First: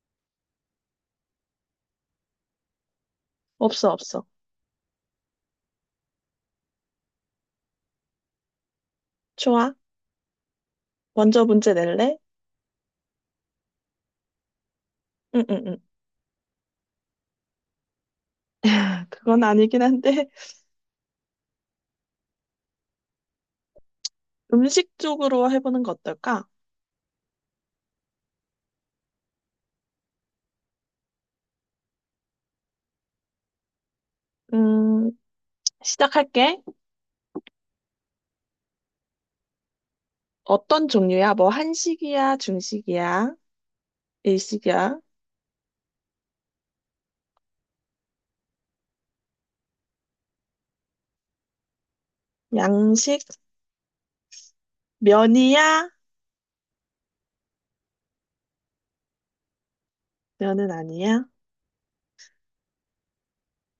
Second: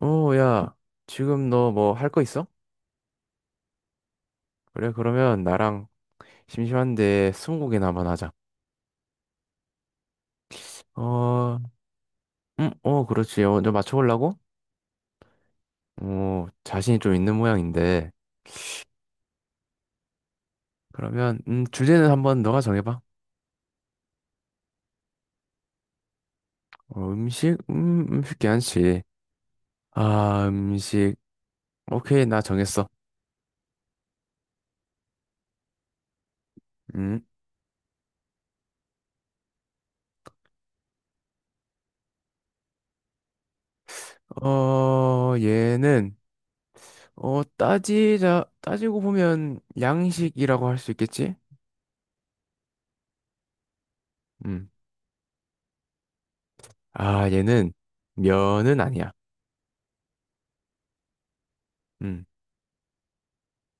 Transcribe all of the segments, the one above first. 야, 지금 너 뭐 할 거 있어? 없어, 없어. 그래, 그러면 나랑 심심한데 스무고개나 한번 하자. 좋아. 먼저 어, 문제 낼래? 그렇지. 먼저 맞춰보려고? 응, 응, 응. 자신이 좀 있는 모양인데. 그건 아니긴 한데, 그러면, 주제는 한번 너가 정해봐. 음식 쪽으로 해보는 거 어떨까? 음식? 음식 괜찮지. 아, 음식. 오케이, 나 정했어. 음, 시작할게. 음, 어떤 종류야? 뭐, 한식이야? 중식이야? 일식이야? 얘는, 따지고 보면 양식이라고 할 수 있겠지? 양식? 음, 면이야? 아, 얘는 면은 아니야. 면은 아니야? 음.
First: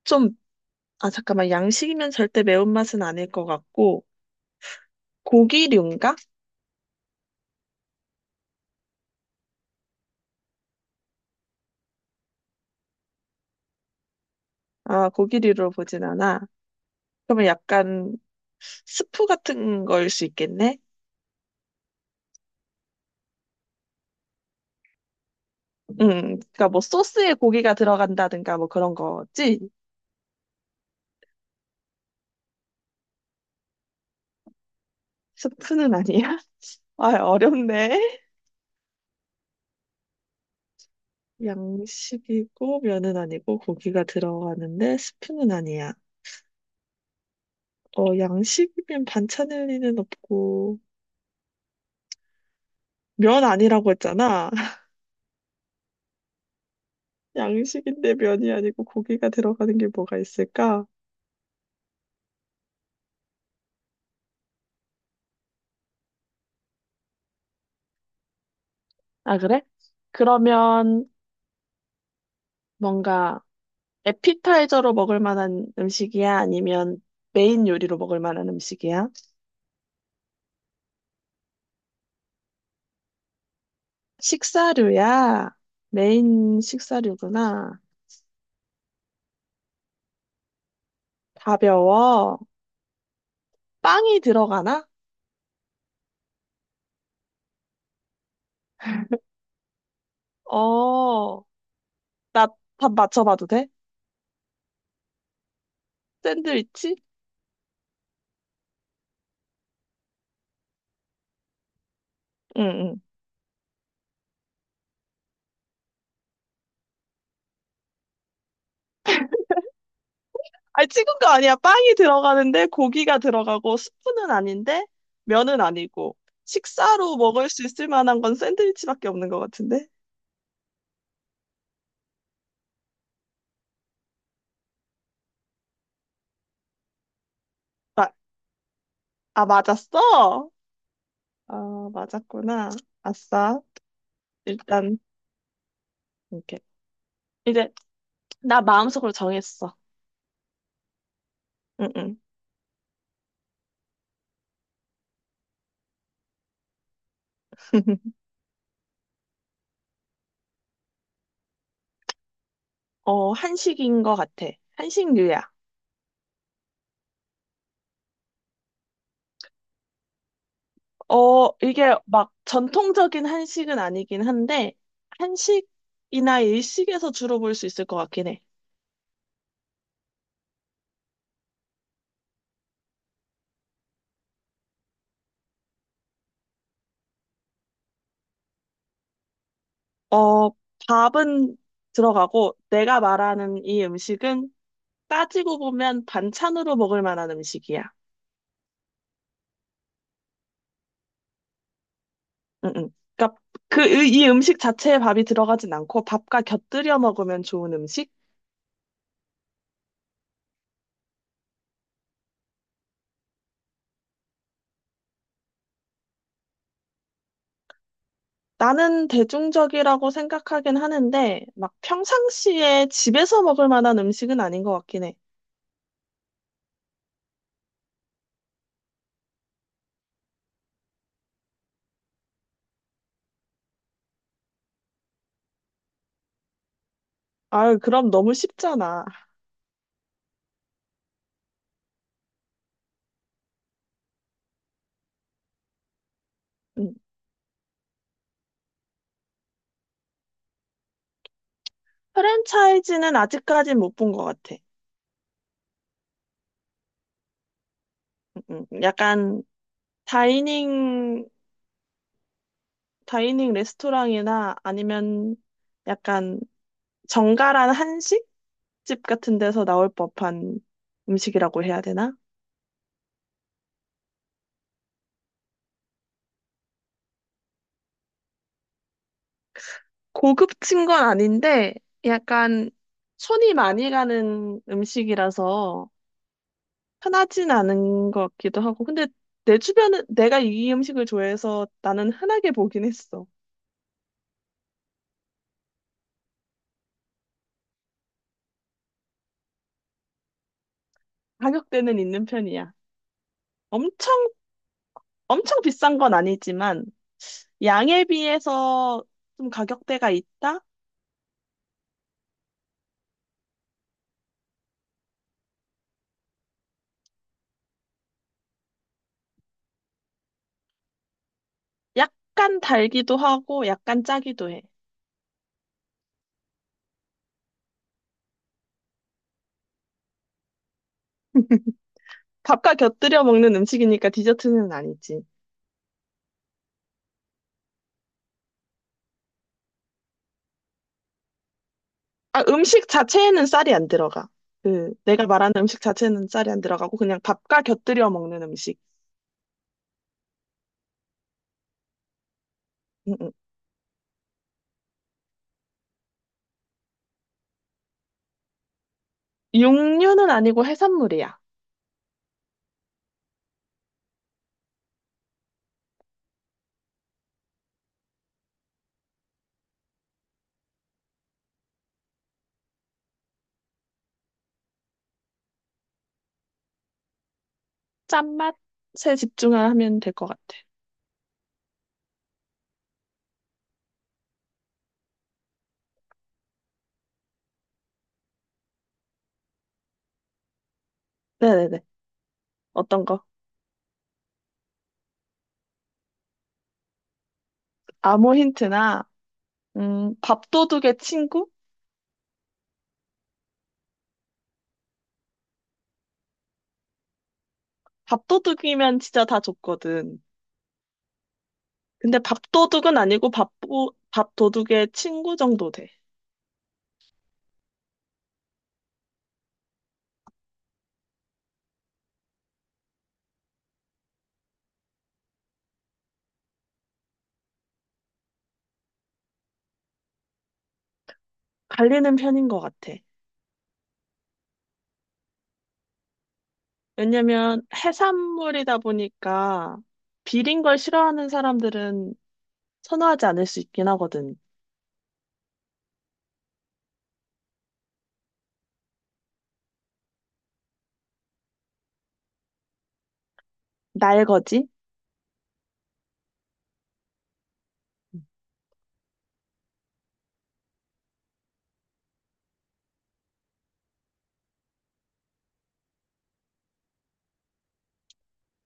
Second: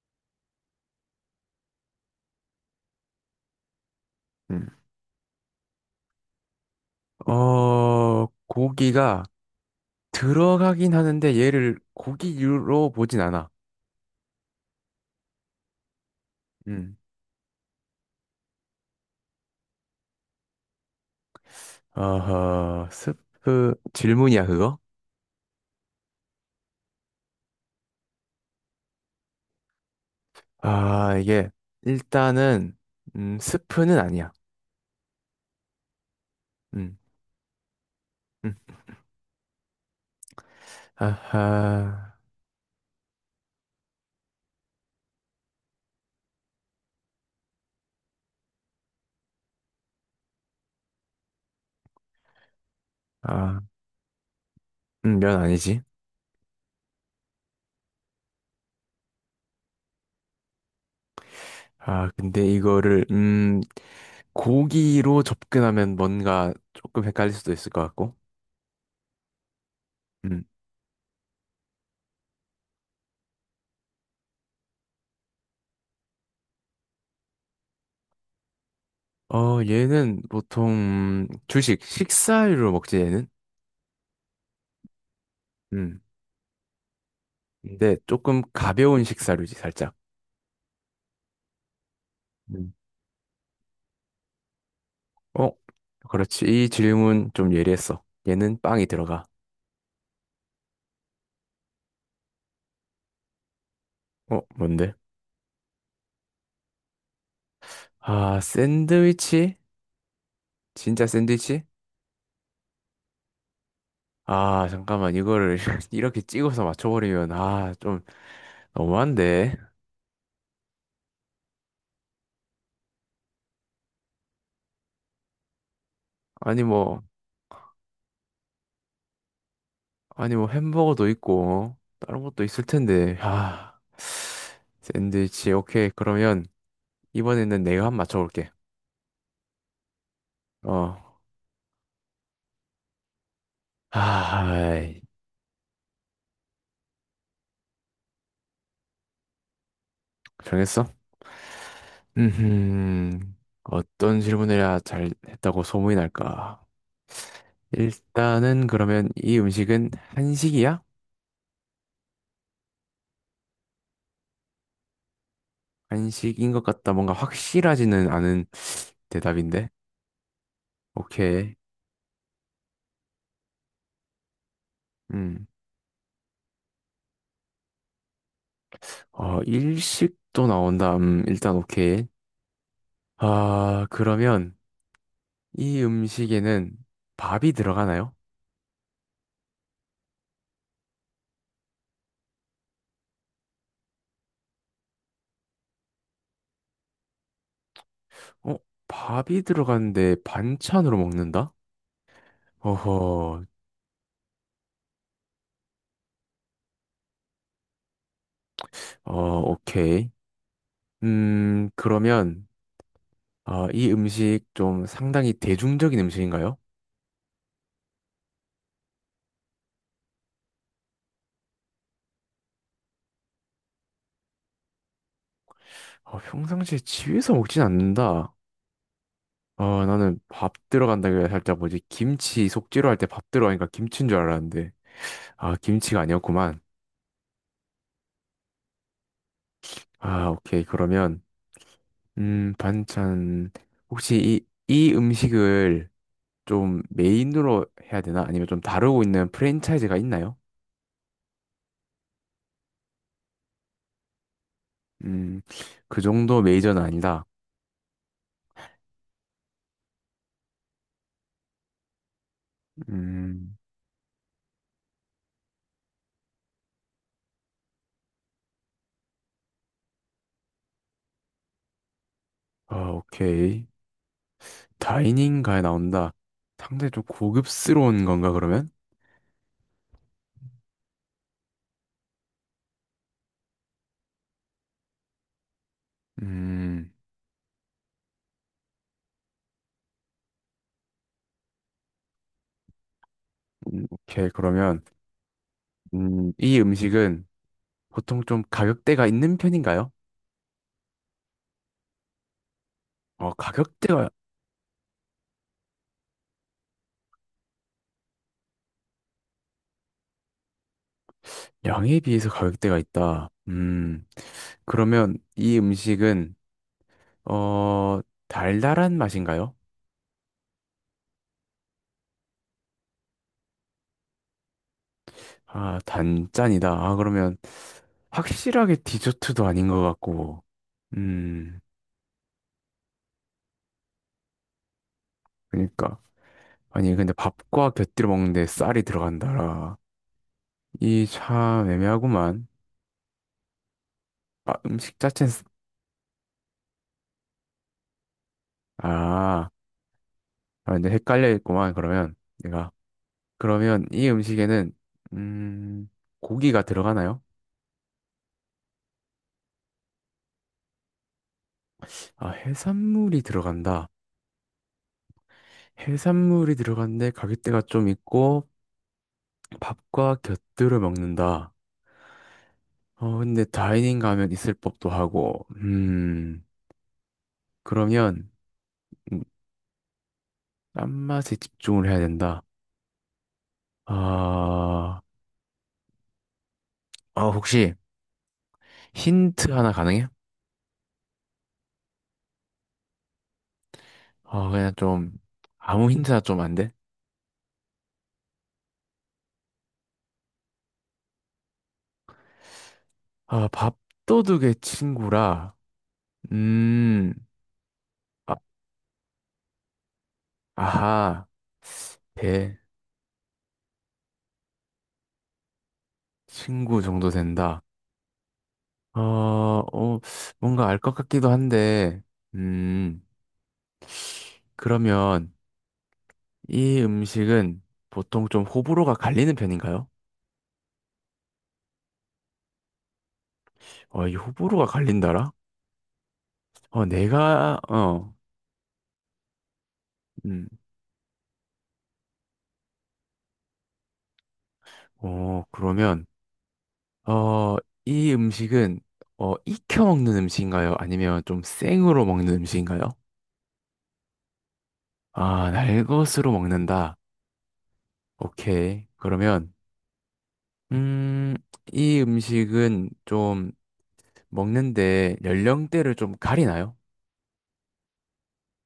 좀, 아, 잠깐만. 양식이면 절대 매운맛은 아닐 것 같고, 음. 고기류인가? 고기가 들어가긴 하는데 얘를 고기류로 보진 않아. 아, 고기류로 보진 않아. 음. 그러면 약간 스프 같은 걸 수 있겠네? 어허, 스프, 질문이야, 그거? 그러니까 뭐 소스에 고기가 들어간다든가 뭐 그런 거지? 아, 이게, 일단은, 스프는 아니야. 스프는 아니야? 음, 아, 어렵네. 음. 아하, 양식이고 면은 아니고 고기가 들어가는데 스프는 아니야. 어, 양식이면 반찬 일리는 없고 면 아, 아니라고 했잖아. 면 아니지. 양식인데 면이 아니고 고기가 들어가는 게 뭐가 있을까? 아, 근데 이거를, 고기로 접근하면 뭔가 조금 헷갈릴 수도 있을 것 같고. 아, 그래? 음. 그러면 뭔가 에피타이저로 먹을 만한 음식이야? 아니면 메인 요리로 먹을 만한 음식이야? 얘는 보통, 주식, 식사류로 먹지, 얘는? 식사류야. 메인 식사류구나. 근데 조금 가벼운 식사류지, 살짝. 가벼워. 음. 빵이 들어가나? 어? 그렇지. 이 질문 좀 예리했어. 얘는 빵이 들어가. 어, 나 답 맞춰봐도 돼? 어? 뭔데? 샌드위치? 아, 샌드위치? 진짜 샌드위치? 응, 응. 아, 잠깐만. 이거를 이렇게 찍어서 맞춰버리면, 아, 좀 너무한데? 아니, 찍은 거 아니야. 빵이 들어가는데 고기가 들어가고 스프는 아닌데 면은 아니고 아니, 뭐, 식사로 먹을 수 있을 만한 건 샌드위치밖에 없는 것 같은데? 아니, 뭐, 햄버거도 있고, 다른 것도 있을 텐데. 아, 샌드위치. 오케이. 그러면 이번에는 내가 한번 마, 맞춰볼게. 아, 맞았어? 어. 아, 맞았구나. 아싸. 아, 일단, 아이, 이렇게. 이제 나 마음속으로 정했어. 정했어? 응, 응. 음, 어떤 질문을 해야 잘 했다고 소문이 날까? 일단은 그러면 이 음식은 한식이야? 어, 한식인 것 같아. 한식류야. 한식인 것 같다. 뭔가 확실하지는 않은 대답인데. 어, 오케이. 이게 막 전통적인 한식은 아니긴 한데, 음, 한식이나 일식에서 주로 볼 수 있을 것 같긴 해. 일식도 나온다. 일단 오케이. 아, 그러면 이 음식에는 밥이 들어가나요? 어, 밥은 들어가고, 내가 말하는 이 음식은 따지고 보면 반찬으로 먹을 만한 음식이야. 어, 밥이 들어가는데 반찬으로 먹는다? 응, 응. 그러니까 어허, 그, 이 음식 자체에 밥이 들어가진 않고, 밥과 곁들여 먹으면 좋은 음식? 오케이. 그러면 아, 이 음식 좀 상당히 대중적인 음식인가요? 나는 대중적이라고 생각하긴 하는데, 막 평상시에 집에서 먹을 만한 음식은 아닌 것 같긴 해. 아, 평상시에 집에서 먹진 않는다. 아, 나는 밥 들어간다길래 살짝 뭐지? 김치 속재료 할 때 밥 들어가니까 김치인 줄 알았는데. 아, 김치가 아니었구만. 아유, 그럼 너무 쉽잖아. 아, 오케이. 그러면, 반찬. 혹시 이 음식을 좀 음. 메인으로 해야 되나? 아니면 좀 다루고 있는 프랜차이즈가 있나요? 프랜차이즈는 아직까진 못 본 것 같아. 음, 그 정도 메이저는 아니다. 약간 다이닝, 다이닝 음, 레스토랑이나 아니면 약간 정갈한 한식집 같은 데서 나올 법한 음식이라고 해야 되나? 아, 오케이. 다이닝가에 나온다. 상당히 좀 고급스러운 건가, 그러면? 고급진 건 아닌데, 약간 손이 많이 가는 음식이라서, 음, 흔하진 않은 것 같기도 하고. 근데 내 주변은 내가 이 음식을 좋아해서 나는 흔하게 보긴 했어. 오케이, 그러면, 이 음식은 보통 좀 가격대가 있는 편인가요? 가격대는 있는 편이야. 가격대가, 엄청, 엄청 비싼 건 아니지만, 양에 비해서 좀 가격대가 있다? 양에 비해서 가격대가 있다. 그러면 이 음식은, 어, 달달한 맛인가요? 약간 달기도 하고, 약간 짜기도 해. 아, 단짠이다. 아, 그러면 확실하게 디저트도 아닌 것 같고, 음, 밥과 곁들여 먹는 음식이니까 디저트는 아니지. 그러니까. 아니, 근데 밥과 곁들여 먹는데 쌀이 들어간다라. 이 참 아, 애매하구만. 음식 자체에는 쌀이 안 들어가. 아, 그, 음식 내가 자체는, 말하는 음식 자체는 쌀이 안 들어가고, 그냥 밥과 곁들여 먹는 음식. 아, 아, 근데 헷갈려 있구만, 그러면. 내가. 음, 음. 그러면 이 음식에는, 음, 고기가 들어가나요? 육류는 아니고 해산물이야. 아, 해산물이 들어간다. 해산물이 들어간데 가격대가 좀 있고, 밥과 곁들여 먹는다. 근데 다이닝 가면 있을 법도 하고, 그러면, 짠맛에 음, 집중하면 될 것 같아. 딴맛에 집중을 해야 된다. 아, 아, 혹시 힌트 하나 가능해? 네네네. 어떤 거? 아, 그냥 좀, 아무 힌트나 좀 안 돼? 아무 힌트나, 밥도둑의 친구? 아, 밥도둑의 친구라, 음, 아, 밥도둑이면 진짜 다 줬거든. 아하, 근데 대, 밥도둑은 아니고 밥도둑의 친구 정도 돼. 친구 정도 된다. 어, 어, 뭔가 알 것 같기도 한데, 음, 그러면 이 음식은 보통 좀 호불호가 갈리는 편인가요? 갈리는 편인 것 같아. 이 호불호가 갈린다라? 내가, 왜냐면 해산물이다 보니까 음, 비린 걸 싫어하는 사람들은 선호하지 않을 수 있긴 하거든. 그러면, 어, 이 음식은 익혀 먹는 음식인가요? 아니면 좀 생으로 먹는 음식인가요? 날거지? 아, 날것으로 먹는다. 오케이. 그러면 음, 이 음식은 좀 먹는데 연령대를 좀 가리나요?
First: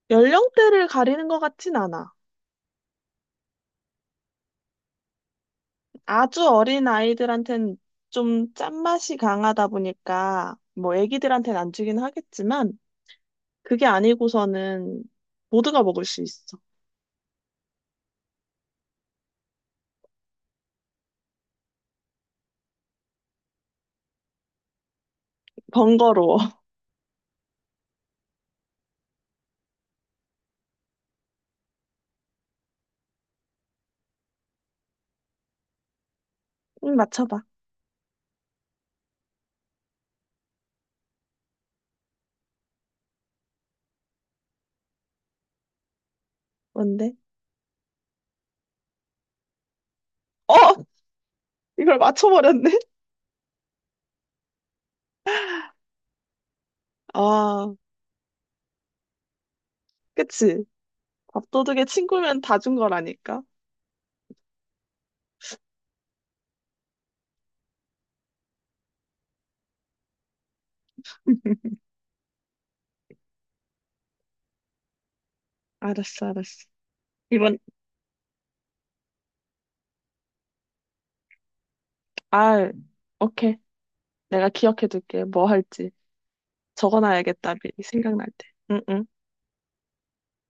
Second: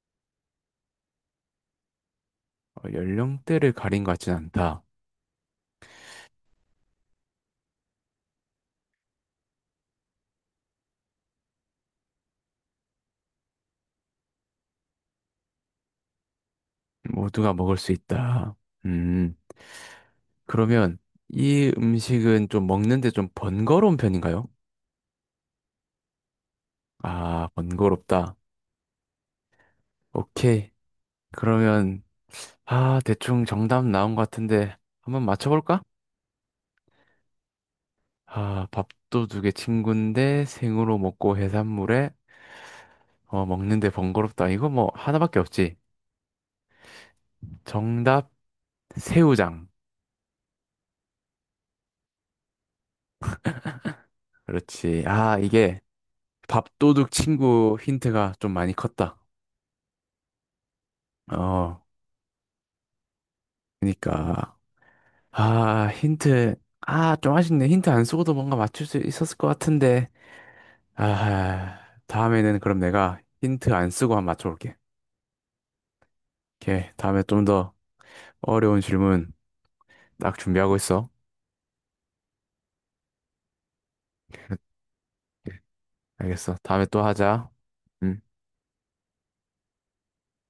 연령대를 가리는 것 같진 않아. 연령대를 가린 것 같진 않다. 아주 어린 아이들한텐 좀 짠맛이 강하다 보니까 뭐 애기들한텐 안 주긴 하겠지만 그게 아니고서는 모두가 먹을 수 있어. 모두가 먹을 수 있다. 음, 그러면 이 음식은 좀 먹는데 좀 번거로운 편인가요? 번거로워. 아, 번거롭다. 오케이. 그러면 아, 대충 정답 나온 것 같은데 한번 맞춰볼까? 맞춰봐. 아, 밥도둑의 친구인데 생으로 먹고 해산물에 먹는데 번거롭다. 이거 뭐 하나밖에 없지. 뭔데? 정답 새우장. 어! 이걸 맞춰버렸네? 그렇지. 아, 이게 밥도둑 아, 친구 힌트가 좀 많이 컸다. 그치. 어, 밥도둑의 친구면 다 준 거라니까. 그러니까 아, 힌트 아, 좀 아쉽네. 힌트 안 쓰고도 뭔가 맞출 수 있었을 것 같은데. 아, 다음에는 그럼 내가 힌트 안 쓰고 한번 맞춰볼게. 알았어, 알았어. 오케이. 다음에 이번, 좀더 어려운 질문 딱 준비하고 있어. 아, 오케이. 내가 기억해둘게. 뭐 할지. 알겠어. 다음에 또 하자. 적어놔야겠다, 미리 응. 생각날 때. 응, 응.